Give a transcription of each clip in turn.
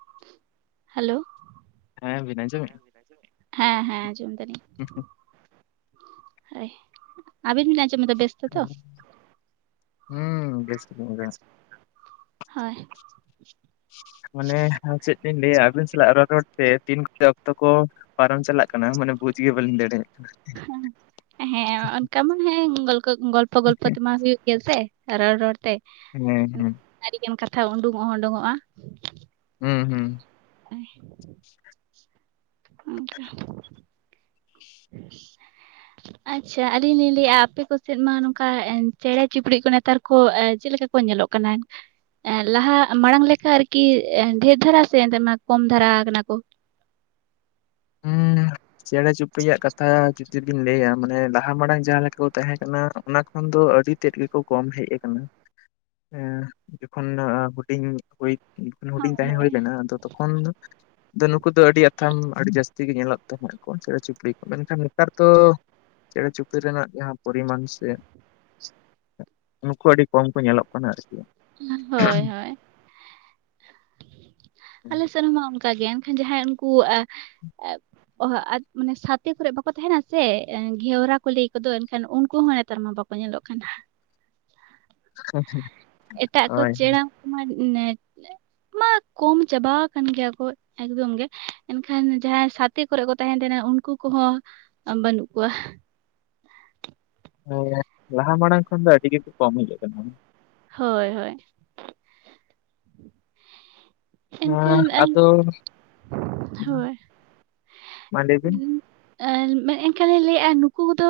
[inaudible] Hello ᱦᱮᱸ ᱵᱤᱱ ᱾ ᱟᱸᱡᱚᱢᱮᱜᱼᱟ? [unintelligible] ᱦᱮᱸ ᱦᱮᱸ ᱟᱸᱡᱚᱢ ᱮᱫᱟᱞᱤᱧ᱾ [inaudible] [inaudible] ᱦᱳᱭ ᱟᱵᱤᱱ ᱵᱤᱱ ᱟᱸᱡ ᱦᱮᱞᱳ [inaudible] ᱦᱩᱸ ᱵᱮᱥ [inaudible] ᱦᱳᱭ ᱢᱟᱱᱮ ᱟᱨ ᱪᱮᱫ ᱞᱤᱧ ᱞᱮᱭᱟ ᱟᱵᱤᱱ ᱥᱟᱞᱟᱜ ᱨᱚᱲ ᱨᱚᱲ ᱛᱮ ᱛᱤᱱ ᱠᱚᱨᱮ ᱚᱠᱛᱚ ᱠᱚ ᱯᱟᱨᱚᱢ ᱪᱟᱞᱟᱜ ᱠᱟᱱᱟ ᱢᱟᱱᱮ ᱵᱩᱡ ᱜᱮ ᱵᱟᱹᱞᱤᱧ ᱫᱟᱲᱮᱜ ᱦᱮᱸ ᱚᱱᱠᱟ ᱢᱟ ᱦᱮᱸ ᱜᱚᱞᱯᱚ ᱜᱚᱞᱯᱚ ᱜᱚᱞᱯᱚ ᱛᱮᱢᱟ ᱦᱩᱭᱩᱜ ᱜᱮᱭᱟ ᱥᱮ ᱾ ᱨᱚᱲ ᱨᱚᱲᱛᱮ ᱾ ᱦᱮᱸ ᱦᱮᱸ ᱾ ᱟᱹᱰᱤᱜᱟᱱ ᱠᱟᱛᱷᱟ ᱳᱰᱳᱝ ᱦᱚᱸ ᱳᱰᱳᱝᱜ-ᱟ᱾ ᱦᱩᱸ ᱦᱩᱸ ᱾ [inaudible] ᱚᱱᱠᱟ [inaudible] ᱟᱪᱪᱷᱟ ᱟᱞᱤᱧ ᱞᱤᱧ ᱞᱮᱭᱮᱜ-ᱟ ᱟᱯᱮ ᱠᱚᱥᱮᱫ ᱢᱟ ᱱᱚᱝᱠᱟ ᱮ ᱪᱮᱬᱮ ᱪᱩᱯᱲᱤᱡ ᱠᱚ ᱱᱮᱛᱟᱨ ᱠᱚ ᱪᱮᱫᱞᱮᱠᱟ ᱠᱚ ᱧᱮᱞᱚᱜ ᱠᱟᱱᱟ᱾ ᱞᱟᱦᱟ ᱢᱟᱲᱟᱝ ᱞᱮᱠᱟ ᱟᱨᱠᱤ ᱮ ᱰᱷᱮᱨ ᱫᱷᱟᱨᱟ ᱥᱮ ᱮᱱᱛᱮ ᱟᱱᱟ ᱠᱚᱢ ᱫᱷᱟᱨᱟ ᱠᱟᱱᱟ ᱠᱚ? ᱦᱩᱸ ᱪᱮᱸᱬᱮ ᱪᱩᱯᱲᱤᱭᱟᱜ ᱠᱟᱛᱷᱟ ᱡᱩᱫᱤ ᱵᱤᱱ ᱞᱮᱭᱟ ᱢᱟᱱᱮ ᱞᱟᱦᱟ ᱢᱟᱲᱟᱝ ᱡᱟᱦᱟᱸ ᱞᱮᱠᱟ ᱠᱚ ᱛᱟᱦᱮᱸ ᱠᱟᱱᱟ ᱚᱱᱟ ᱠᱷᱚᱱ ᱫᱚ ᱟᱹᱰᱤ ᱛᱮᱫ ᱜᱮᱠᱚ ᱠᱚᱢ ᱦᱮᱡ ᱟᱠᱟᱱᱟ‍᱾ ᱮᱸ ᱡᱚᱠᱷᱚᱱ ᱦᱩᱰᱤᱧ ᱦᱩᱭ ᱦᱩᱰᱤᱧ ᱛᱟᱦᱮᱸ ᱦᱩᱭ ᱦᱳᱭ ᱞᱮᱱᱟ ᱛᱚᱠᱷᱚᱱ ᱫᱚ ᱛᱚ ᱱᱩᱠᱩ ᱫᱚ ᱟᱹᱰᱤ ᱟᱛᱷᱟᱢ ᱟᱹᱰᱤ ᱡᱟᱹᱥᱛᱤ ᱛᱤᱜᱮ ᱧᱮᱞᱚᱜ [unintelligible] ᱪᱮᱬᱮ ᱪᱩᱯᱲᱤᱡ ᱠᱚ ᱢᱮᱱᱠᱟᱱ ᱱᱮᱛᱟᱨ ᱫᱚ ᱪᱮᱸᱬᱮ ᱪᱩᱯᱲᱤ ᱨᱮᱱᱟᱜ ᱡᱟᱦᱟᱸ ᱯᱚᱨᱤᱢᱟᱱ ᱥᱮ ᱱᱩᱠᱩ ᱟᱹᱰᱤ ᱠᱚᱢ ᱠᱚ ᱧᱮᱞᱚᱜ ᱠᱟᱱᱟ ᱟᱨᱠᱤ᱾ ᱦᱮᱸ ᱦᱳᱭ ᱦᱳᱭ᱾ ᱟᱞᱮ ᱥᱮᱱᱢᱟ ᱚᱱᱠᱟᱜᱮ ᱮᱱᱠᱷᱟᱱ ᱡᱟᱦᱟᱸᱭ ᱩᱱᱠᱩ ᱮᱻ ᱚᱸᱦᱚᱸ ᱟᱛ ᱢᱟᱱᱮ ᱥᱟᱛᱮ ᱠᱚᱨᱮ ᱵᱟᱠᱚ ᱛᱟᱦᱮᱱᱟ ᱥᱮ ᱜᱷᱮᱣᱨᱟ ᱠᱚ ᱞᱟᱹᱭ ᱠᱚᱫᱚ ᱮᱱᱠᱷᱟᱱ ᱩᱱᱠᱩ ᱦᱚᱸ ᱱᱮᱛᱟᱨ ᱢᱟ ᱵᱟᱠᱚ ᱧᱮᱞᱚᱜ ᱠᱟᱱᱟ᱾ [unintelligible] ᱮᱴᱟᱜ ᱠᱚ ᱦᱳᱭ ᱪᱮᱬᱮ ᱠᱚᱢᱟ ᱢᱟ ᱱᱮ [unintelligible] ᱠᱚᱢ ᱪᱟᱵᱟᱣ ᱟᱠᱟᱱ ᱜᱮᱭᱟ ᱠᱚ᱾ ᱮᱠᱫᱚᱢ ᱜᱮ ᱮᱱᱠᱷᱟᱱ ᱡᱟᱦᱟᱸᱭ ᱥᱟᱛᱮ ᱠᱚᱨᱮ ᱠᱚ ᱛᱟᱦᱮᱱ ᱛᱟᱦᱮᱱᱟ ᱩᱱᱠᱩ ᱠᱚᱦᱚᱸ ᱵᱟᱹᱱᱩᱜ ᱠᱚᱣᱟ᱾ ᱦᱮᱸ ᱞᱟᱦᱟ ᱢᱟᱲᱟᱝ ᱠᱷᱚᱱ ᱫᱚ ᱟᱹᱰᱤ ᱜᱮᱠᱚ ᱠᱚᱢ ᱦᱤᱡᱩᱜ ᱠᱟᱱᱟ᱾ ᱦᱳᱭ ᱦᱳᱭ᱾ ᱮᱱᱠᱷᱟᱱ ᱮᱢ, ᱟᱫᱚ ᱦᱳᱭ᱾ ᱢᱟ ᱞᱟᱹᱭ ᱵᱤᱱ ᱮᱱ ᱮᱱᱠᱷᱟᱱ ᱤᱧ ᱞᱟᱹᱭᱮᱜᱼᱟ ᱱᱩᱠᱩ ᱠᱚᱫᱚ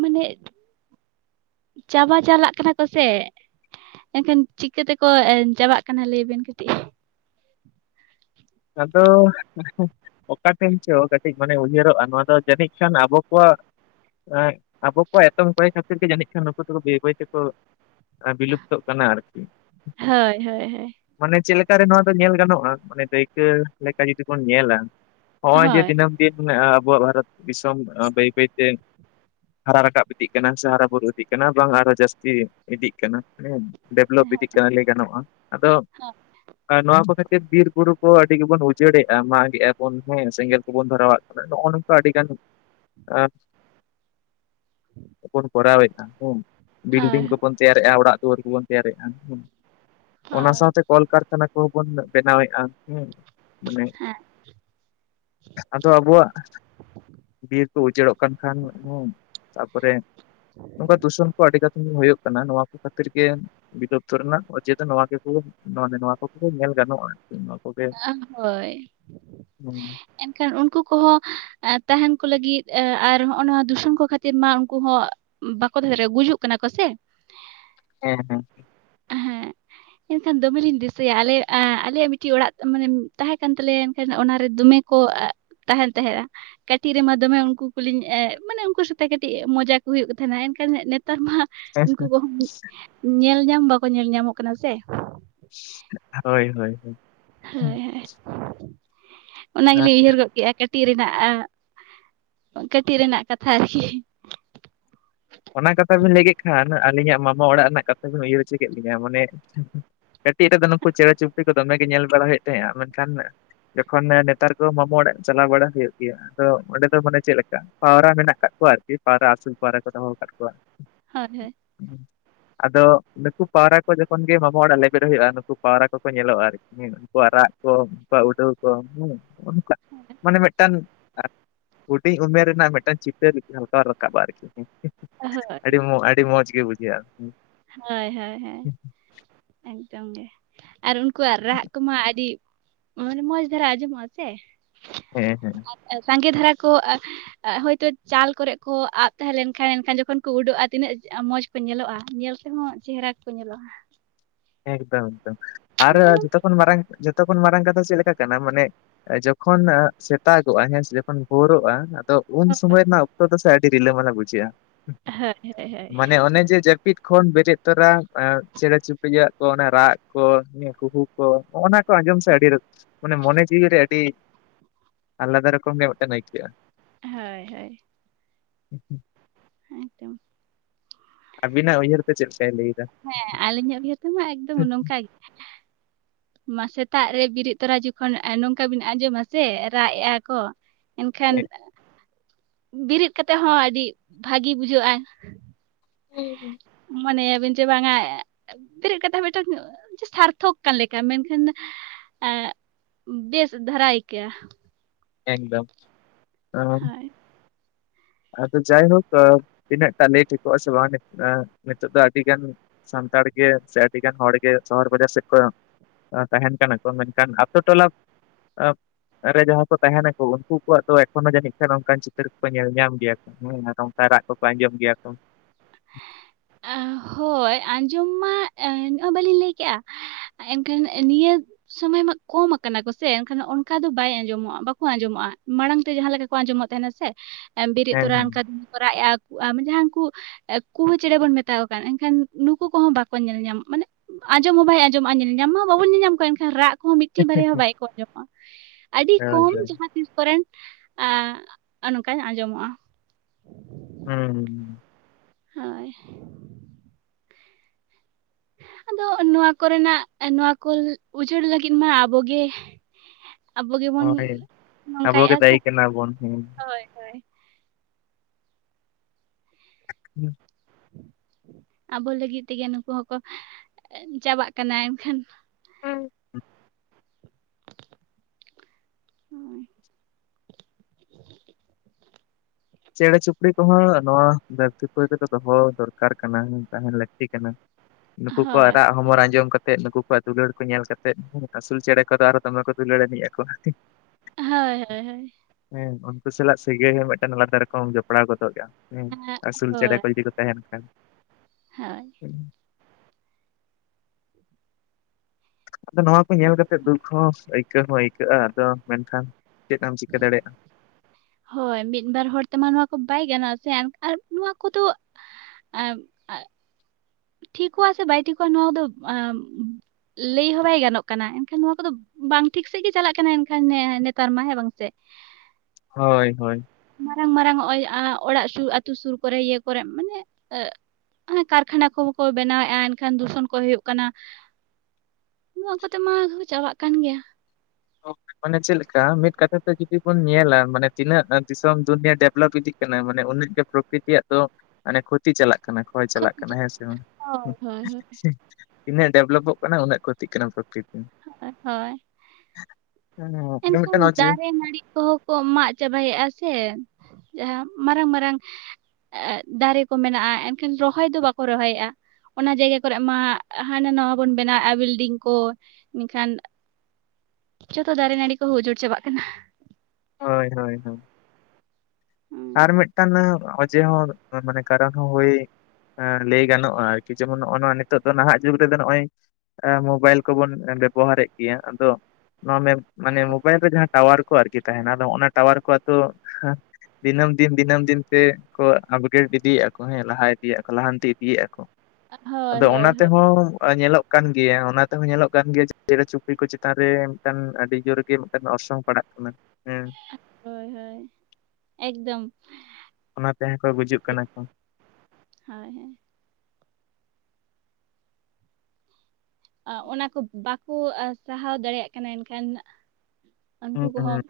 ᱢᱟᱱᱮ ᱪᱟᱵᱟ ᱪᱟᱞᱟᱜ ᱠᱟᱱᱟ ᱠᱚᱥᱮ᱾ ᱮᱱᱠᱷᱟᱱ ᱪᱤᱠᱟᱹ ᱛᱮᱠᱚ ᱪᱟᱵᱟᱜ ᱠᱟᱱᱟ ᱞᱟᱹᱭᱵᱤᱱ ᱠᱟᱹᱴᱤᱡ? ᱟᱫᱚ ᱚᱠᱟ ᱴᱷᱮᱱ ᱪᱚ ᱠᱟᱹᱴᱤᱡ ᱢᱟᱱᱮ ᱩᱭᱦᱟᱹᱨᱚᱜᱼᱟ ᱱᱚᱣᱟ ᱫᱚ ᱡᱟᱹᱱᱤᱡ ᱠᱷᱟᱱ ᱟᱵᱚ ᱠᱚᱣᱟᱜ ᱟᱵᱚ ᱠᱚᱣᱟᱜ ᱮᱛᱚᱢ ᱠᱚᱭᱮ ᱠᱷᱟᱹᱛᱤᱨ ᱜᱮ ᱡᱟᱹᱱᱤᱡ ᱠᱷᱟᱱ ᱱᱩᱠᱩ ᱫᱚᱠᱚ ᱵᱟᱹᱭ ᱵᱟᱹᱭ ᱛᱮᱠᱚ ᱵᱤᱞᱩᱯᱛᱚᱜ ᱠᱟᱱᱟ ᱟᱨᱠᱤ᱾ ᱦᱳᱭ ᱦᱳᱭ ᱦᱳᱭ᱾ ᱢᱟᱱᱮ ᱪᱮᱫ ᱞᱮᱠᱟ ᱨᱮ ᱱᱚᱣᱟ ᱫᱚ ᱧᱮᱞ ᱜᱟᱱᱚᱜᱼᱟ ᱢᱟᱱᱮ ᱫᱟᱹᱭᱠᱟᱹ ᱞᱮᱠᱟ ᱡᱩᱫᱤ ᱵᱚᱱ ᱧᱮᱞᱟ ᱱᱚᱜᱼᱚᱭ ᱡᱮ ᱦᱳᱭ ᱫᱤᱱᱟᱹᱢ ᱫᱤᱱ ᱟᱵᱚᱣᱟᱜ ᱵᱷᱟᱨᱚᱛ ᱫᱤᱥᱚᱢ ᱵᱟᱹᱭ ᱵᱟᱹᱭᱛᱮ ᱦᱟᱨᱟ ᱨᱟᱠᱟᱵ ᱤᱫᱤᱜ ᱠᱟᱱᱟ ᱥᱮ ᱦᱟᱨᱟ ᱵᱩᱨᱩ ᱤᱫᱤᱜ ᱠᱟᱱᱟ ᱵᱟᱝ ᱟᱨᱚ ᱡᱟᱹᱥᱛᱤ ᱤᱫᱤᱜ ᱠᱟᱱᱟ᱾ [unintelligible] ᱰᱮᱵᱷᱞᱚᱯ ᱦᱳᱭ ᱤᱫᱤᱜ ᱠᱟᱱᱟ ᱞᱟᱹᱭ ᱜᱟᱱᱚᱜᱼᱟ᱾ ᱟᱫᱚ ᱱᱚᱣᱟ ᱠᱚ ᱠᱷᱟᱹᱛᱤᱨ ᱵᱤᱨ ᱵᱩᱨᱩ ᱟᱹᱰᱤ ᱜᱮᱵᱚᱱ ᱩᱡᱟᱹᱲ ᱮᱜ-ᱟ ᱢᱟᱜ ᱮᱜ-ᱟ ᱵᱚᱱ ᱦᱮᱸ, ᱥᱮᱸᱜᱮᱞ ᱠᱚ ᱵᱚᱱ ᱫᱷᱚᱨᱟᱣᱟᱜ ᱠᱟᱱᱟ ᱱᱚᱜᱼᱚ ᱱᱚᱝᱠᱟ ᱟᱹᱰᱤᱜᱟᱱ ᱵᱚᱱ ᱠᱚᱨᱟᱣᱮᱫᱼᱟ [unintelligible] ᱦᱳᱭ ᱵᱤᱞᱰᱤᱝ ᱠᱚᱵᱚᱱ ᱛᱮᱭᱟᱨᱮᱫᱼᱟ ᱚᱲᱟᱜ ᱫᱩᱣᱟᱹᱨ ᱜᱮᱵᱚᱱ ᱛᱮᱭᱟᱨᱮᱫᱼᱟ᱾ ᱚᱱᱟ ᱦᱳᱭ ᱥᱟᱶᱛᱮ ᱠᱚᱞᱠᱟᱨ ᱠᱷᱟᱱᱟ ᱠᱚ ᱵᱚᱱ ᱵᱮᱱᱟᱣᱮᱜᱼᱟ ᱦᱮᱸ ᱢᱟᱱᱮ ᱟᱫᱚ ᱟᱵᱚᱣᱟᱜ ᱵᱤᱨ ᱠᱚ ᱩᱡᱟᱹᱲᱚᱜ ᱠᱟᱱ ᱠᱷᱟᱱ ᱦᱮᱸ ᱠᱚᱨᱮ [inaudible] ᱱᱚᱝᱠᱟ ᱫᱩᱥᱚᱱ ᱠᱚ ᱟᱹᱰᱤ ᱜᱮ [unintelligible] ᱦᱩᱭᱩᱜ ᱠᱟᱱᱟ, ᱱᱚᱣᱟ ᱠᱚ ᱠᱷᱟᱹᱛᱤᱨ ᱜᱮ ᱵᱤᱞᱩᱯᱛᱚ ᱨᱮᱱᱟᱜ ᱚᱡᱮ ᱫᱚ ᱱᱚᱣᱟ ᱜᱮ ᱱᱚᱣᱟ ᱠᱚᱜᱮ ᱠᱚ ᱧᱮᱞ ᱜᱟᱱᱚᱜᱼᱟ [unintelligible] ᱦᱳᱭ ᱦᱩᱸ, ᱮᱱᱠᱷᱟᱱ ᱩᱱᱠᱩ ᱠᱚᱦᱚᱸ ᱛᱟᱦᱮᱸᱱ ᱠᱚ ᱞᱟᱹᱜᱤᱫ ᱟᱨ ᱦᱚᱸᱜᱚ ᱱᱚᱣᱟ ᱫᱩᱥᱚᱱ ᱠᱚ ᱠᱷᱟᱹᱛᱤᱨ ᱢᱟ ᱩᱱᱠᱩ ᱦᱚᱸ ᱵᱟᱠᱚ ᱛᱟᱦᱮᱸ [unintelligible] ᱜᱩᱡᱩᱜ ᱠᱟᱱᱟ ᱠᱚ ᱥᱮ᱾ ᱦᱮᱸ ᱦᱮᱸ᱾ ᱦᱮᱸ ᱮᱱᱠᱷᱟᱱ ᱫᱚᱢᱮᱞᱤᱧ ᱫᱤᱥᱟᱹᱭᱟ ᱟᱞᱮ ᱮᱸ ᱟᱞᱮᱭᱟᱜ ᱢᱤᱫᱴᱤᱡ ᱚᱲᱟᱜ ᱢᱟᱱᱮ ᱛᱟᱦᱮᱸ ᱠᱟᱱ ᱛᱟᱞᱮᱭᱟ ᱮᱱᱠᱷᱟᱱ ᱚᱱᱟ ᱨᱮ ᱫᱚᱢᱮ ᱠᱚ ᱮᱸ ᱛᱟᱦᱮᱸᱱ ᱛᱟᱦᱮᱸᱫᱼᱟ᱾ ᱠᱟᱹᱴᱤᱡ ᱨᱮᱢᱟ ᱫᱚᱢᱮ ᱩᱱᱠᱩ ᱠᱚᱞᱤᱧ ᱮ ᱢᱟᱱᱮ ᱩᱱᱠᱩ ᱥᱟᱛᱮ ᱠᱟᱹᱴᱤᱡ ᱢᱚᱡᱟ ᱠᱚ ᱦᱩᱭᱩᱜ ᱜᱮ ᱛᱟᱦᱮᱸᱱᱟ, ᱮᱱᱠᱷᱟᱱ ᱱᱮᱛᱟᱨ ᱢᱟ ᱩᱱᱠᱩ ᱠᱚᱦᱚᱸ, ᱧᱮᱞ ᱧᱟᱢ ᱵᱟᱠᱚ ᱧᱮᱞ ᱧᱟᱢᱚᱜ ᱠᱟᱱᱟ ᱥᱮ᱾ ᱦᱳᱭ ᱦᱳᱭ ᱦᱳᱭ᱾ ᱦᱩᱸ᱾ ᱦᱳᱭ ᱦᱳᱭ, ᱚᱱᱟ ᱟᱨ ᱜᱮᱞᱤᱧ ᱩᱭᱦᱟᱹᱨ ᱜᱚ ᱠᱮᱜᱼᱟ ᱠᱟ ᱴᱤᱡ ᱨᱮᱱᱟᱜ ᱟ, ᱠᱟᱹᱴᱤᱡ ᱨᱮᱱᱟᱜ ᱠᱟᱛᱷᱟ ᱟᱨᱠᱤ᱾ ᱚᱱᱟ ᱠᱟᱛᱷᱟ ᱵᱤᱱ ᱞᱟᱹᱭ ᱠᱮᱫ ᱠᱷᱟᱱ ᱟᱹᱞᱤᱧᱟᱜ ᱢᱟᱢᱟ ᱚᱲᱟᱜ ᱨᱮᱱᱟᱜ ᱠᱟᱛᱷᱟ ᱵᱤᱱ ᱩᱭᱦᱟᱹᱨ ᱦᱚᱪᱚ ᱠᱮᱫ ᱞᱤᱧᱟᱹ, ᱢᱟᱱᱮ ᱠᱟᱹᱴᱤᱡ ᱨᱮᱫᱚ ᱱᱩᱠᱩ ᱪᱮᱬᱮ ᱪᱩᱯᱲᱤ ᱠᱚ ᱫᱚᱢᱮ ᱜᱮ ᱧᱮᱞ ᱵᱟᱲᱟ ᱦᱩᱭᱩᱜ ᱛᱟᱦᱮᱸᱜᱼᱟ, ᱢᱮᱱᱠᱷᱟᱱ ᱡᱚᱠᱷᱚᱱ ᱱᱮᱛᱟᱨ ᱠᱚ ᱢᱟᱢᱚ ᱚᱲᱟᱜ ᱪᱟᱞᱟᱣ ᱵᱟᱲᱟ ᱦᱩᱭᱩᱜ ᱜᱮᱭᱟ ᱟᱫᱚ ᱚᱸᱰᱮ ᱫᱚ ᱢᱟᱱᱮ ᱪᱮᱫ ᱞᱮᱠᱟ ᱯᱟᱣᱨᱟ ᱢᱮᱱᱟᱜ ᱟᱠᱟᱫ ᱠᱚᱣᱟ ᱟᱨᱠᱤ ᱯᱟᱸᱣᱨᱟ ᱟᱹᱥᱩᱞ ᱯᱟᱣᱨᱟ ᱠᱚ ᱫᱚᱦᱚ ᱟᱠᱟᱫ ᱠᱚᱣᱟ᱾ ᱦᱳᱭ ᱦᱳᱭ᱾ ᱟᱫᱚ ᱱᱩᱠᱩ ᱯᱟᱸᱣᱨᱟ ᱠᱚ ᱡᱚᱠᱷᱚᱱ ᱜᱮ ᱢᱟᱢᱟ ᱚᱲᱟᱜ ᱞᱮᱵᱮᱫ ᱦᱩᱭᱩᱜᱼᱟ, ᱱᱩᱠᱩ ᱯᱟᱣᱨᱟ ᱠᱚᱠᱚ ᱧᱮᱞᱚᱜᱼᱟ ᱟᱨ ᱦᱩᱸ ᱩᱱᱠᱩ ᱟᱨᱟᱜ ᱠᱚ ᱩᱱᱠᱩᱣᱟᱜ ᱩᱰᱟᱹᱣ ᱠᱚ ᱦᱩᱸ, ᱚᱱᱠᱟ, ᱢᱟᱱᱮ ᱢᱤᱫᱴᱟᱝ ᱦᱩᱰᱤᱧ ᱩᱢᱮᱨ ᱨᱮᱱᱟᱜ ᱢᱤᱫᱴᱟᱝ ᱪᱤᱛᱟᱹᱨ ᱡᱷᱟᱞᱠᱟᱣ ᱨᱟᱠᱟᱵ-ᱟ ᱟᱨᱠᱤ᱾ ᱦᱳᱭ ᱟᱹᱰᱤ ᱢᱚ ᱟᱹᱰᱤ ᱢᱚᱡᱽ ᱜᱮ ᱵᱩᱡᱷᱟᱹᱜᱼᱟ᱾ ᱦᱳᱭ ᱦᱳᱭ ᱦᱳᱭ ᱮᱠᱫᱚᱢ ᱜᱮ ᱟᱨ ᱩᱱᱠᱩᱣᱟᱜ ᱨᱟᱜ ᱠᱚᱢᱟ ᱟᱹᱰᱤ ᱢᱟᱱᱮ ᱢᱚᱸᱡᱽ ᱫᱷᱟᱨᱟ ᱟᱸᱡᱚᱢᱚᱜᱼᱟ ᱥᱮ᱾ ᱦᱮᱸ ᱦᱮᱸ᱾ ᱥᱟᱸᱜᱮ ᱫᱷᱟᱨᱟ ᱠᱚ ᱮ ᱮ ᱦᱚᱭᱛᱳ ᱪᱟᱞ ᱠᱚᱨᱮᱜ ᱠᱚ ᱟᱵᱽ ᱛᱟᱦᱮᱸ ᱞᱮᱱᱠᱷᱟᱱ ᱮᱱᱠᱷᱟᱱ ᱡᱚᱠᱷᱚᱱ ᱠᱚ ᱩᱰᱟᱹᱜᱼᱟ ᱛᱤᱱᱟᱹᱜ ᱢᱚᱡᱽ ᱠᱚ ᱧᱮᱞᱚᱜᱼᱟ, ᱧᱮᱞ ᱛᱮᱦᱚᱸ ᱪᱮᱦᱨᱟ ᱜᱮᱠᱚ ᱧᱮᱞᱚᱜᱼᱟ᱾ ᱮᱠᱫᱚᱢ ᱮᱠᱫᱚᱢ ᱟᱨ ᱮᱱᱠᱷᱟᱱ ᱡᱚᱛᱚ ᱠᱷᱚᱱ ᱢᱟᱨᱟᱝ ᱡᱚᱛᱚ ᱠᱷᱚᱱ ᱢᱟᱨᱟᱝ ᱠᱟᱛᱷᱟ ᱪᱮᱫ ᱞᱮᱠᱟ ᱠᱟᱱᱟ ᱢᱟᱱᱮ ᱡᱚᱠᱷᱚᱱ ᱥᱮᱛᱟᱜᱚᱜᱼᱟ ᱦᱮᱸᱥᱮ ᱡᱚᱠᱷᱚᱱ ᱵᱷᱳᱨᱚᱜᱼᱟ ᱛᱚ ᱩᱱ ᱥᱚᱢᱚᱭ ᱨᱮᱱᱟᱜ ᱚᱠᱛᱚ ᱫᱚ ᱥᱮ ᱟᱹᱰᱤ ᱨᱤᱞᱟᱹᱢᱟᱞᱟ ᱵᱩᱡᱷᱟᱹᱜᱼᱟ᱾ ᱦᱳᱭ ᱦᱳᱭ ᱦᱳᱭ ᱢᱟᱱᱮ ᱚᱱᱮ ᱡᱮ ᱡᱟ ᱯᱤᱫ ᱠᱷᱚᱱ ᱵᱮᱨᱮᱫ ᱛᱚᱨᱟ ᱮ ᱪᱮᱬᱮ ᱪᱩᱯᱲᱤᱡ-ᱟᱜ ᱠᱚ ᱚᱱᱮ ᱨᱟᱜ ᱠᱚ ᱱᱤᱭᱟᱹ ᱠᱩᱦᱩ ᱠᱚ ᱱᱚᱜ-ᱚ ᱱᱟ ᱠᱚ ᱟᱸᱡᱚᱢ ᱥᱮ ᱟᱹᱰᱤ ᱨᱟᱹ ᱢᱟᱱᱮ ᱢᱚᱱᱮ ᱡᱤᱣᱤᱮ ᱟᱹᱰᱤ ᱟᱞᱟᱫᱟ ᱨᱚᱠᱚᱢ ᱜᱮ ᱢᱤᱫᱴᱮᱱ ᱟᱹᱭᱠᱟᱹᱜᱼᱟ᱾ ᱦᱤᱛ ᱦᱳᱭ᱾ [inaudible] [inaudible] ᱟᱵᱤᱱᱟᱜ ᱩᱭᱦᱟᱹᱨ ᱛᱮ ᱪᱮᱫᱠᱟᱭ ᱞᱟᱹᱭ ᱫᱟ? ᱦᱮᱸ ᱟᱹᱞᱤᱧᱟᱜ ᱩᱭᱦᱟᱹᱨ ᱛᱮᱢᱟ ᱮᱠᱫᱚᱢ ᱱᱚᱝᱠᱟ ᱢᱟ ᱥᱮᱛᱟᱜ ᱨᱮ ᱵᱮᱨᱮᱫ ᱛᱚᱨᱟ ᱡᱚᱠᱷᱚᱱ ᱮ ᱱᱚᱝᱠᱟ ᱵᱤᱱ ᱟᱸᱡᱚᱢᱟ ᱥᱮ ᱨᱟᱜ ᱮᱜᱼᱟ ᱠᱚ᱾ ᱮᱱᱠᱷᱟᱱ ᱦᱮᱸ ᱵᱮᱨᱮᱫ ᱠᱟᱛᱮᱫ ᱦᱚᱸ ᱟᱹᱰᱤ ᱵᱷᱟᱹᱜᱤ ᱵᱩᱡᱷᱟᱹᱜᱼᱟ᱾ ᱦᱩᱸ ᱦᱩᱸ᱾ ᱢᱚᱱᱮᱭᱟᱵᱤᱱ ᱪᱮ ᱵᱟᱝᱟ ᱵᱮᱨᱮᱫ ᱠᱟᱛᱮ ᱦᱚᱸ ᱢᱤᱫᱴᱟᱝ ᱡᱮ ᱥᱟᱨᱛᱷᱚᱠ ᱠᱟᱱ ᱞᱮᱠᱟ᱾ ᱢᱮᱱᱠᱷᱟᱱ ᱮᱸ ᱵᱮᱥ ᱫᱷᱟᱨᱟ ᱟᱹᱭᱠᱟᱹᱜ-ᱟ᱾ ᱮᱠᱫᱚᱢ ᱟᱢ ᱦᱳᱭ ᱟᱫᱚ ᱡᱟᱭᱦᱳᱠ ᱛᱤᱱᱟᱹᱜ ᱴᱟ ᱞᱮᱭ ᱴᱷᱤᱠᱚᱜ-ᱟ ᱥᱮ ᱵᱟᱝ ᱮᱸ ᱱᱤᱛᱚᱜ ᱫᱚ ᱟᱹᱰᱤ ᱜᱟᱱ ᱥᱟᱱᱛᱟᱲ ᱜᱮ ᱥᱮ ᱟᱹᱰᱤ ᱜᱟᱱ ᱦᱚᱲ ᱜᱮ ᱥᱚᱦᱚᱨ ᱵᱟᱡᱟᱨ ᱥᱮᱫ ᱠᱚ ᱮᱸ ᱛᱟᱦᱮᱱ ᱠᱟᱱᱟ ᱠᱚ ᱢᱮᱱᱠᱷᱟᱱ ᱟᱛᱳ ᱴᱚᱞᱟ ᱨᱮ ᱡᱟᱦᱟᱸ ᱠᱚ ᱛᱟᱦᱮᱱᱟᱠᱚ ᱩᱱᱠᱩ ᱠᱚᱣᱟᱜ ᱫᱚ ᱮᱠᱷᱚᱱᱳ ᱡᱟᱹᱱᱤᱡ ᱠᱷᱟᱱ ᱚᱱᱠᱟᱱ ᱪᱤᱛᱟᱹᱨ ᱠᱚᱠᱚ ᱧᱮᱞ ᱧᱟᱢ ᱜᱮᱭᱟ ᱠᱚ ᱾ ᱦᱮᱸ ᱱᱚᱝᱠᱟ ᱨᱟᱜ ᱠᱚᱠᱚ ᱟᱸᱡᱚᱢ ᱜᱮᱭᱟ ᱠᱚ ᱾ ᱦᱳᱭ ᱟᱸᱡᱚᱢ ᱢᱟ ᱱᱚᱜᱼᱚᱭ ᱵᱟᱹᱞᱤᱧ ᱞᱟᱹᱭ ᱠᱮᱜᱼᱟ ᱾ ᱮᱱᱠᱷᱟᱱ ᱱᱤᱭᱟᱹ ᱥᱚᱢᱚᱭ ᱢᱟ ᱠᱚᱢ ᱟᱠᱟᱱᱟ ᱠᱚ ᱥᱮ ᱮᱱᱠᱷᱟᱱ ᱚᱱᱠᱟ ᱫᱚ ᱵᱟᱭ ᱟᱸᱡᱚᱢᱚᱜᱼᱟ ᱵᱟᱠᱚ ᱟᱸᱡᱚᱢᱚᱜᱼᱟ ᱢᱟᱲᱟᱝ ᱛᱮ ᱡᱟᱦᱟᱸ ᱞᱮᱠᱟ ᱠᱚ ᱟᱸᱡᱚᱢᱚᱜ ᱛᱟᱦᱮᱱᱟ ᱥᱮ, ᱵᱮᱨᱮᱫ ᱦᱮᱸ ᱛᱚᱨᱟ ᱦᱮᱸ [unintelligible] ᱨᱟᱜ ᱮᱜᱼᱟ ᱡᱟᱦᱟᱸ ᱩᱱᱠᱩ ᱠᱩᱦᱩ ᱪᱮᱬᱮ ᱵᱚᱱ ᱢᱮᱛᱟ ᱠᱟᱱ, ᱮᱱᱠᱷᱟᱱ ᱱᱩᱠᱩ ᱠᱚᱦᱚᱸ ᱵᱟᱠᱚ ᱧᱮᱞ ᱧᱟᱢᱚᱜ ᱢᱟᱱᱮ ᱟᱸᱡᱚᱢ ᱦᱚᱸ ᱵᱟᱭ ᱟᱸᱡᱚᱢᱚᱜᱼᱟ, ᱧᱮᱞ ᱧᱟᱢ ᱵᱟᱵᱚᱱ ᱧᱮᱞᱧᱟᱢ ᱠᱚᱣᱟ ᱮᱱᱠᱷᱟᱱ ᱨᱟᱜ ᱠᱚᱦᱚᱸ ᱢᱤᱫᱴᱤᱡ ᱵᱟᱨᱭᱟ ᱦᱚᱸ ᱵᱟᱭ ᱠᱚ ᱟᱸᱡᱚᱢᱚᱜ-ᱟ ᱾ ᱟᱹᱰᱤ ᱦᱳᱭ ᱠᱚᱢ ᱦᱳᱭ ᱡᱟᱦᱟᱸ ᱛᱤᱥ ᱠᱚᱨᱮᱱ ᱮᱸ ᱱᱚᱝᱠᱟᱧ ᱟᱸᱡᱚᱢᱚᱜᱼᱟ ᱾ ᱦᱩᱸᱻ ᱾ ᱦᱳᱭ ᱾ ᱟᱫᱚ ᱱᱚᱣᱟ ᱠᱚ ᱨᱮᱱᱟᱜ ᱱᱚᱣᱟ ᱠᱚ ᱩᱡᱟᱹᱲ ᱞᱟᱹᱜᱤᱫ ᱢᱟ ᱟᱵᱚ ᱜᱮ ᱟᱵᱚ ᱜᱮᱵᱚᱱ ᱦᱳᱭ ᱟᱵᱚ ᱜᱮ ᱱᱚᱝᱠᱟᱭᱮᱜᱼᱟ ᱥᱮ ᱫᱟᱹᱭᱤ ᱠᱟᱱᱟ ᱵᱚᱱ ᱦᱮᱸ ᱾ ᱦᱳᱭ ᱦᱳᱭ ᱾ [unintelligible] ᱟᱵᱚ ᱞᱟᱹᱜᱤᱫ ᱛᱮᱜᱮ ᱱᱩᱠᱩ ᱦᱚᱸᱠᱚ ᱪᱟᱵᱟᱜ ᱠᱟᱱᱟ, ᱮᱱᱠᱷᱟᱱ [unintelligible] [unintelligible] [unintelligible] ᱪᱮᱬᱮ ᱪᱩᱯᱲᱤ ᱠᱚᱦᱚᱸ ᱱᱚᱣᱟ ᱫᱷᱟᱹᱨᱛᱤ ᱯᱩᱨᱤ ᱨᱮᱫᱚ ᱫᱚᱦᱚ ᱫᱚᱨᱠᱟᱨ ᱠᱟᱱᱟ ᱛᱟᱦᱮᱱ ᱞᱟᱹᱠᱛᱤ ᱠᱟᱱᱟ ᱾ ᱱᱩᱠᱩ ᱠᱚᱣᱟᱜ ᱦᱳᱭ ᱨᱟᱜ ᱦᱚᱢᱚᱨ ᱟᱸᱡᱚᱢ ᱠᱟᱛ ᱱᱩᱠᱩ ᱠᱚᱣᱟᱜ ᱫᱩᱞᱟᱹᱲ ᱠᱚ ᱧᱮᱞ ᱠᱟ ᱠᱟᱛᱮᱫ, ᱟᱹᱥᱩᱞ ᱪᱮᱬᱮ ᱠᱚᱫᱚ ᱟᱨᱚ ᱫᱚᱢᱮ ᱠᱚ ᱫᱩᱞᱟᱹᱲ ᱟᱹᱱᱤᱡ ᱟᱠᱚ ᱾ ᱦᱳᱭ ᱦᱳᱭ ᱦᱳᱭ ᱾ ᱦᱮᱸ ᱩᱱᱠᱩ ᱥᱟᱞᱟᱜ ᱥᱟᱹᱜᱟᱹᱭ ᱦᱚᱸ ᱢᱤᱫᱴᱮᱱ ᱟᱞᱟᱫᱟ ᱨᱚᱠᱚᱢ ᱡᱚᱯᱲᱟᱣ ᱜᱚᱫᱚᱜ ᱜᱮᱭᱟ ᱾ ᱦᱩᱸ ᱟᱹᱥᱩᱞ ᱪᱮᱬᱮ ᱦᱳᱭ ᱠᱚ ᱡᱩᱫᱤ ᱠᱚ ᱛᱟᱦᱮᱱ ᱠᱷᱟᱱ ᱾ ᱦᱳᱭ ᱾ [unintelligible] ᱟᱫᱚ ᱱᱚᱣᱟ ᱠᱚ ᱧᱮᱞ ᱠᱟᱛᱮ ᱫᱩᱠ ᱦᱚᱸ ᱟᱹᱭᱠᱟᱹᱣ ᱦᱚᱸ ᱟᱹᱭᱠᱟᱹᱜᱼᱟ ᱟᱫᱚ ᱢᱮᱱᱠᱷᱟᱱ ᱪᱮᱫ ᱮᱢ ᱪᱤᱠᱟᱹ ᱫᱟᱲᱮᱭᱟᱜᱼᱟ ᱾ ᱦᱳᱭ ᱢᱤᱫ ᱵᱟᱨ ᱦᱚᱲ ᱛᱮᱢᱟ ᱱᱚᱣᱟ ᱠᱚ ᱵᱟᱭ ᱜᱟᱱᱚᱜ-ᱟ ᱥᱮ ᱟᱨ ᱱᱚᱣᱟ ᱠᱚᱫᱚ ᱟᱨ ᱴᱷᱤᱠᱚᱜ-ᱟ ᱥᱮ ᱵᱟᱭ ᱴᱷᱤᱠᱚᱜᱼᱟ ᱱᱚᱣᱟ ᱠᱚᱫᱚ ᱟᱸ ᱞᱟᱹᱭ ᱦᱚᱸ ᱵᱟᱭ ᱜᱟᱱᱚᱜ ᱠᱟᱱᱟ, ᱮᱱᱠᱷᱟᱱ ᱱᱚᱣᱟ ᱠᱚᱫᱚ ᱵᱟᱝ ᱴᱷᱤᱠ ᱥᱮᱜ ᱜᱮ ᱪᱟᱞᱟᱜ ᱠᱟᱱᱟ ᱮᱱᱠᱷᱟᱱ ᱱᱮᱛᱟᱨ ᱢᱟ ᱦᱮᱸ ᱵᱟᱝ ᱥᱮ? ᱦᱳᱭ ᱦᱳᱭ ᱾ ᱢᱟᱨᱟᱝ ᱢᱟᱨᱟᱝ ᱱᱚᱜᱼᱚᱭ ᱚᱲᱟᱜ ᱥᱩᱨ ᱟᱹᱛᱩ ᱥᱩᱨ ᱠᱚᱨᱮ ᱤᱭᱟᱹ ᱠᱚᱨᱮ ᱢᱟᱱᱮ ᱠᱟᱨᱠᱷᱟᱱᱟ ᱠᱚᱦᱚᱸ ᱠᱚ ᱵᱮᱱᱟᱣᱮᱜᱼᱟ ᱮᱱᱠᱷᱟᱱ ᱫᱩᱥᱚᱱ ᱠᱚ ᱦᱩᱭᱩᱜ ᱠᱟᱱᱟ ᱾ ᱱᱚᱣᱟ ᱠᱚᱛᱮ ᱢᱟ ᱠᱚ ᱪᱟᱵᱟᱜ ᱠᱟᱱ ᱜᱮᱭᱟ ᱾ ᱢᱟᱱᱮ ᱪᱮᱫ ᱞᱮᱠᱟ ᱢᱤᱫ ᱠᱟᱛᱷᱟ ᱛᱮ ᱡᱩᱫᱤ ᱵᱚᱱ ᱧᱮᱞᱟ ᱢᱟᱱᱮ ᱛᱤᱱᱟᱹᱜ ᱫᱤᱥᱚᱢ ᱫᱩᱱᱭᱟᱹ ᱰᱮᱵᱷᱞᱚᱯ ᱤᱫᱤᱜ ᱠᱟᱱᱟ ᱢᱟᱱᱮ ᱩᱱᱟᱹᱜ ᱜᱮ ᱯᱨᱚᱠᱤᱛᱤᱭᱟᱜ ᱫᱚ ᱢᱟᱱᱮ ᱠᱷᱚᱛᱤ ᱪᱟᱞᱟᱜ ᱠᱟᱱᱟ ᱾ ᱠᱷᱚᱭ ᱪᱟᱞᱟᱜ ᱠᱷᱚᱛᱤ ᱠᱟᱱᱟ ᱦᱮᱸ ᱥᱮ ᱵᱟᱝ? ᱦᱳᱭ ᱦᱳᱭ ᱛᱤᱱᱟᱹᱜ ᱰᱮᱵᱷᱞᱚᱯᱚᱜ ᱠᱟᱱᱟ ᱩᱱᱟᱹᱜ ᱠᱷᱚᱛᱤᱜ ᱠᱟᱱᱟ ᱯᱨᱚᱠᱨᱤᱛᱤ ᱾ ᱦᱳᱭ ᱦᱳᱭ ᱦᱮᱸ ᱮᱱᱠᱷᱟᱱ ᱢᱤᱫᱴᱟᱝ ᱚᱡᱮ ᱫᱟᱨᱮ ᱱᱟᱹᱲᱤ ᱠᱚᱦᱚᱸ ᱠᱚ ᱢᱟᱜ ᱪᱟᱵᱟᱭᱮᱜᱼᱟ ᱥᱮ, ᱡᱟᱦᱟᱸ ᱢᱟᱨᱟᱝ ᱢᱟᱨᱟᱝ ᱮᱜ ᱫᱟᱨᱮ ᱠᱚ ᱢᱮᱱᱟᱜᱼᱟ ᱮᱱᱠᱷᱟᱱ ᱨᱚᱦᱚᱭ ᱫᱚ ᱵᱟᱠᱚ ᱨᱚᱦᱚᱭᱮᱜᱼᱟ ᱾ ᱚᱱᱟ ᱡᱟᱭᱜᱟ ᱠᱚᱨᱮ ᱢᱟ ᱦᱟᱱᱟ ᱱᱟᱣᱟ ᱵᱚᱱ ᱵᱮᱱᱟᱣᱮᱜᱼᱟ ᱵᱤᱞᱰᱤᱝ ᱠᱚ ᱾ ᱱᱤᱠᱷᱟᱱ ᱡᱚᱛᱚ ᱫᱟᱨᱮ ᱱᱟᱹᱲᱤ ᱠᱚ ᱩᱡᱟᱹᱲ ᱪᱟᱵᱟᱜ ᱠᱟᱱᱟ ᱾ ᱦᱳᱭ ᱦᱳᱭ ᱦᱳᱭ, ᱦᱩᱸ ᱟᱨ ᱢᱤᱫᱴᱟᱱ ᱚᱡᱮ ᱦᱚᱸ, ᱠᱟᱨᱚᱱ ᱦᱚᱸ ᱦᱳᱭ ᱮ ᱞᱟᱹᱭ ᱜᱟᱱᱚᱜᱼᱟ ᱟᱨᱠᱤ ᱡᱮᱢᱚᱱ ᱱᱚᱜᱼᱚ ᱱᱚᱣᱟ, ᱱᱤᱛᱚᱜ ᱫᱚ ᱱᱟᱦᱟᱜ ᱡᱩᱜᱽ ᱨᱮᱫᱚ ᱱᱚᱜᱼᱚᱭ ᱮ ᱢᱳᱵᱟᱭᱤᱞ ᱠᱚᱵᱚᱱ ᱵᱮᱵᱚᱦᱟᱨᱮ ᱜᱮᱭᱟ ᱟᱫᱚ ᱱᱚᱣᱟ ᱢᱮ ᱢᱟᱱᱮ ᱢᱳᱵᱟᱭᱤᱞ ᱨᱮ ᱡᱟᱦᱟᱸ ᱴᱟᱣᱟᱨ ᱠᱚ ᱟᱨᱠᱤ ᱛᱟᱦᱮᱱᱟ, ᱟᱫᱚ ᱚᱱᱟ ᱴᱟᱣᱟᱨ ᱠᱚᱣᱟ ᱛᱚ ᱦᱟ ᱫᱤᱱᱟᱹᱢ ᱫᱤᱱ, ᱫᱤᱱᱟᱹᱢ ᱫᱤᱱ, ᱛᱮ ᱠᱚ ᱟᱯᱜᱨᱮᱴ ᱤᱫᱤᱭᱮ-ᱟ ᱠᱚ ᱦᱮᱸ, ᱞᱟᱦᱟ ᱤᱫᱤᱭᱮᱜ-ᱟ ᱠᱚ, ᱞᱟᱦᱟᱱᱛᱤ ᱤᱫᱤᱭᱮ-ᱟ ᱠᱚ᱾ ᱦᱳᱭ ᱟᱫᱚ ᱚᱱᱟ ᱦᱳᱭ ᱦᱳᱭ ᱛᱮᱦᱚᱸ ᱧᱮᱞᱚᱜ-' ᱠᱟᱱ ᱜᱮᱭᱟ ᱚᱱᱟ ᱛᱮᱦᱚᱸ ᱧᱮᱞᱚᱜ ᱠᱟᱱ ᱜᱮᱭᱟ, ᱪᱮᱬᱮ ᱪᱩᱯᱤ ᱠᱚ ᱪᱮᱛᱟᱱ ᱨᱮ ᱢᱤᱫᱴᱟᱱ ᱟᱹᱰᱤ ᱡᱳᱨ ᱜᱮ, ᱢᱤᱫᱴᱟᱝ ᱚᱨᱥᱚᱝ ᱯᱟᱲᱟᱜ ᱠᱟᱱᱟ᱾ ᱦᱩᱸ ᱟ ᱦᱳᱭ ᱦᱳᱭ, ᱮᱠᱫᱚᱢ, ᱚᱱᱟ ᱛᱮᱦᱚᱸ ᱠᱚ ᱜᱩᱡᱩᱜ ᱴᱷᱤᱠ, ᱠᱟᱱᱟ ᱠᱚ᱾ ᱦᱳᱭ ᱦᱮᱸ, ᱚᱱᱟ ᱠᱩ ᱵᱟᱠᱩ ᱥᱟᱦᱟᱣ ᱫᱟᱲᱮᱭᱟᱜ ᱠᱟᱱᱟ, ᱮᱱᱠᱷᱟᱱ ᱩᱱᱠᱩ ᱦᱩᱸ ᱠᱚᱦᱚᱸ ᱦᱩᱸ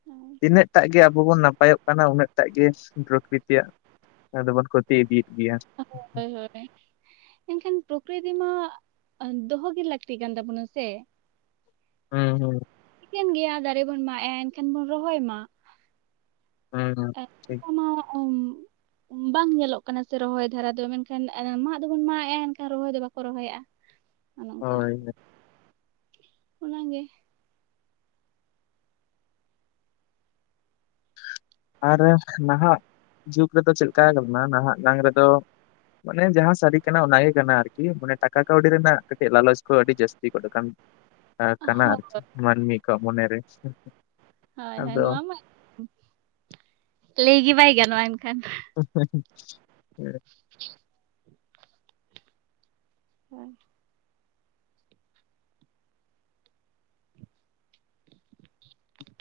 [unintelligible] ᱛᱤᱱᱟᱹᱜ ᱴᱟᱜ ᱜᱮ ᱟᱵᱚ ᱵᱚᱱ ᱱᱟᱯᱟᱭᱚᱜ ᱠᱟᱱᱟ, ᱩᱱᱟᱹᱜ ᱴᱟᱜ ᱜᱮ ᱯᱨᱚᱠᱨᱤᱛᱤᱭᱟᱜ ᱟᱫᱚ ᱵᱚᱱ ᱠᱷᱚᱛᱤ ᱤᱫᱤᱭᱮᱫ ᱜᱮᱭᱟ᱾ ᱦᱳᱭ ᱦᱳᱭ ᱦᱳᱭ ᱮᱱᱠᱷᱟᱱ ᱯᱨᱚᱠᱨᱤᱛᱤ ᱢᱟ ᱫᱚᱦᱚ ᱜᱮ ᱞᱟᱹᱠᱛᱤ ᱠᱟᱱ ᱛᱟᱵᱚᱱᱟ ᱥᱮ, ᱦᱩᱸ ᱦᱩᱸ, ᱴᱷᱤᱠᱟᱹᱱ ᱜᱮᱭᱟ ᱫᱟᱨᱮ ᱵᱚᱱ ᱢᱟᱜ ᱮᱼᱟ, ᱮᱱᱠᱷᱟᱱ ᱵᱚᱱ ᱨᱚᱦᱚᱭ ᱢᱟ᱾ ᱦᱩᱸ ᱦᱩᱸ, ᱴᱷᱤᱠ ᱚᱱᱠᱟ ᱢᱟ ᱟᱹᱢ ᱵᱟᱝ ᱧᱮᱞᱚᱜ ᱠᱟᱱᱟ ᱥᱮ ᱨᱚᱦᱚᱭ ᱫᱷᱟᱨᱟ ᱫᱚ, ᱢᱮᱱᱠᱷᱟᱱ ᱢᱟᱜ ᱫᱚᱵᱚᱱ ᱢᱟᱜ ᱮᱼᱟ ᱮᱱᱠᱷᱟᱱ ᱨᱚᱦᱚᱭ ᱫᱚ ᱵᱟᱠᱚ ᱨᱚᱦᱚᱭᱮᱼᱟ᱾ ᱦᱳᱭ ᱦᱳᱭ, ᱚᱱᱟ ᱜᱮ, ᱟᱨ ᱱᱟᱦᱟᱜ ᱡᱩᱜᱽ ᱨᱮᱫᱚ ᱪᱮᱫ ᱞᱮᱠᱟ, ᱠᱟᱱᱟ ᱱᱟᱦᱟᱜ ᱱᱟᱝ ᱨᱮᱫᱚ ᱢᱟᱱᱮ ᱡᱟᱦᱟᱸ ᱥᱟᱹᱨᱤ ᱠᱟᱱᱟ ᱚᱱᱟ ᱜᱮ ᱠᱟᱱᱟ ᱟᱨᱠᱤ, ᱢᱟᱱᱮ ᱴᱟᱠᱟ ᱠᱟᱹᱣᱰᱤ ᱨᱮᱱᱟᱜ ᱠᱟᱹᱴᱤᱡ ᱞᱟᱞᱚᱪ ᱠᱚ ᱟᱹᱰᱤ ᱡᱟᱹᱥᱛᱤ ᱜᱚᱫ ᱠᱟᱱ ᱟ ᱠᱟᱱᱟ ᱦᱳᱭ ᱟᱨᱠᱤ, ᱢᱟᱹᱱᱢᱤ ᱠᱚᱣᱟᱜ ᱢᱚᱱᱮᱨᱮ ᱥᱮ, ᱦᱳᱭ ᱦᱳᱭ, ᱱᱚᱣᱟ ᱢᱟ ᱞᱟᱹᱭ ᱜᱮ ᱵᱟᱭ ᱜᱟᱱᱚᱜᱼᱟ ᱮᱱᱠᱷᱟᱱ᱾ ᱦᱮᱸ [unintelligible] [unintelligible] ᱦᱳᱭ,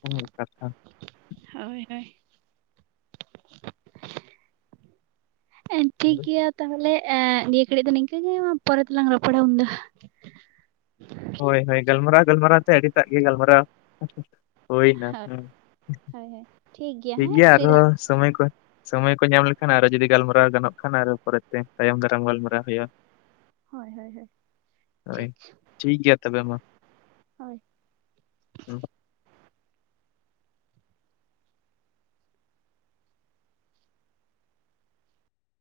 [unintelligible] ᱠᱟᱛᱷᱟ ᱦᱳᱭ ᱦᱳᱭ, ᱮ ᱴᱷᱤᱠ ᱜᱮᱭᱟ ᱛᱟᱦᱚᱞᱮ, ᱮ ᱱᱤᱭᱟᱹ ᱜᱷᱟᱹᱲᱤᱡ ᱫᱚ ᱱᱤᱝᱠᱟᱹᱮ ᱢᱟ ᱯᱚᱨᱮ ᱛᱮᱞᱟᱝ ᱨᱚᱯᱚᱲᱟ ᱩᱱ ᱫᱚ᱾ ᱦᱳᱭ ᱦᱳᱭ ᱜᱟᱞᱢᱟᱨᱟᱣ ᱜᱟᱞᱢᱟᱨᱟᱣ ᱛᱮ ᱟᱹᱰᱤᱴᱟᱜ ᱜᱮ, ᱜᱟᱞᱢᱟᱨᱟᱣ ᱦᱩᱭᱱᱟ ᱦᱳᱭ ᱦᱮ᱾ ᱦᱳᱭ ᱦᱳᱭ ᱴᱷᱤᱠ ᱦᱮᱸ ᱜᱮᱭᱟ, ᱯᱷᱨᱤ ᱫᱷᱟᱨᱟ ᱟᱨᱦᱚᱸ ᱥᱚᱢᱚᱭ ᱠᱚ ᱥᱚᱢᱚᱭ ᱠᱚ ᱧᱟᱢ ᱞᱮᱠᱷᱟᱱ ᱟᱨᱚ ᱡᱩᱫᱤ ᱜᱟᱞᱢᱟᱨᱟᱣ ᱜᱟᱱᱚᱜ ᱠᱷᱟᱱ, ᱟᱨ ᱯᱚᱨᱮᱛᱮ ᱛᱟᱭᱚᱢ ᱫᱟᱨᱟᱢ ᱜᱟᱞᱢᱟᱨᱟᱣ ᱦᱩᱭᱩᱜ-ᱟ᱾ ᱦᱳᱭ ᱦᱳᱭ ᱦᱳᱭ, ᱦᱳᱭ ᱴᱷᱤᱠ ᱴᱷᱤᱠ ᱜᱮᱭᱟ ᱛᱚᱵᱮ ᱢᱟ᱾ ᱦᱳᱭ, ᱦᱩᱸ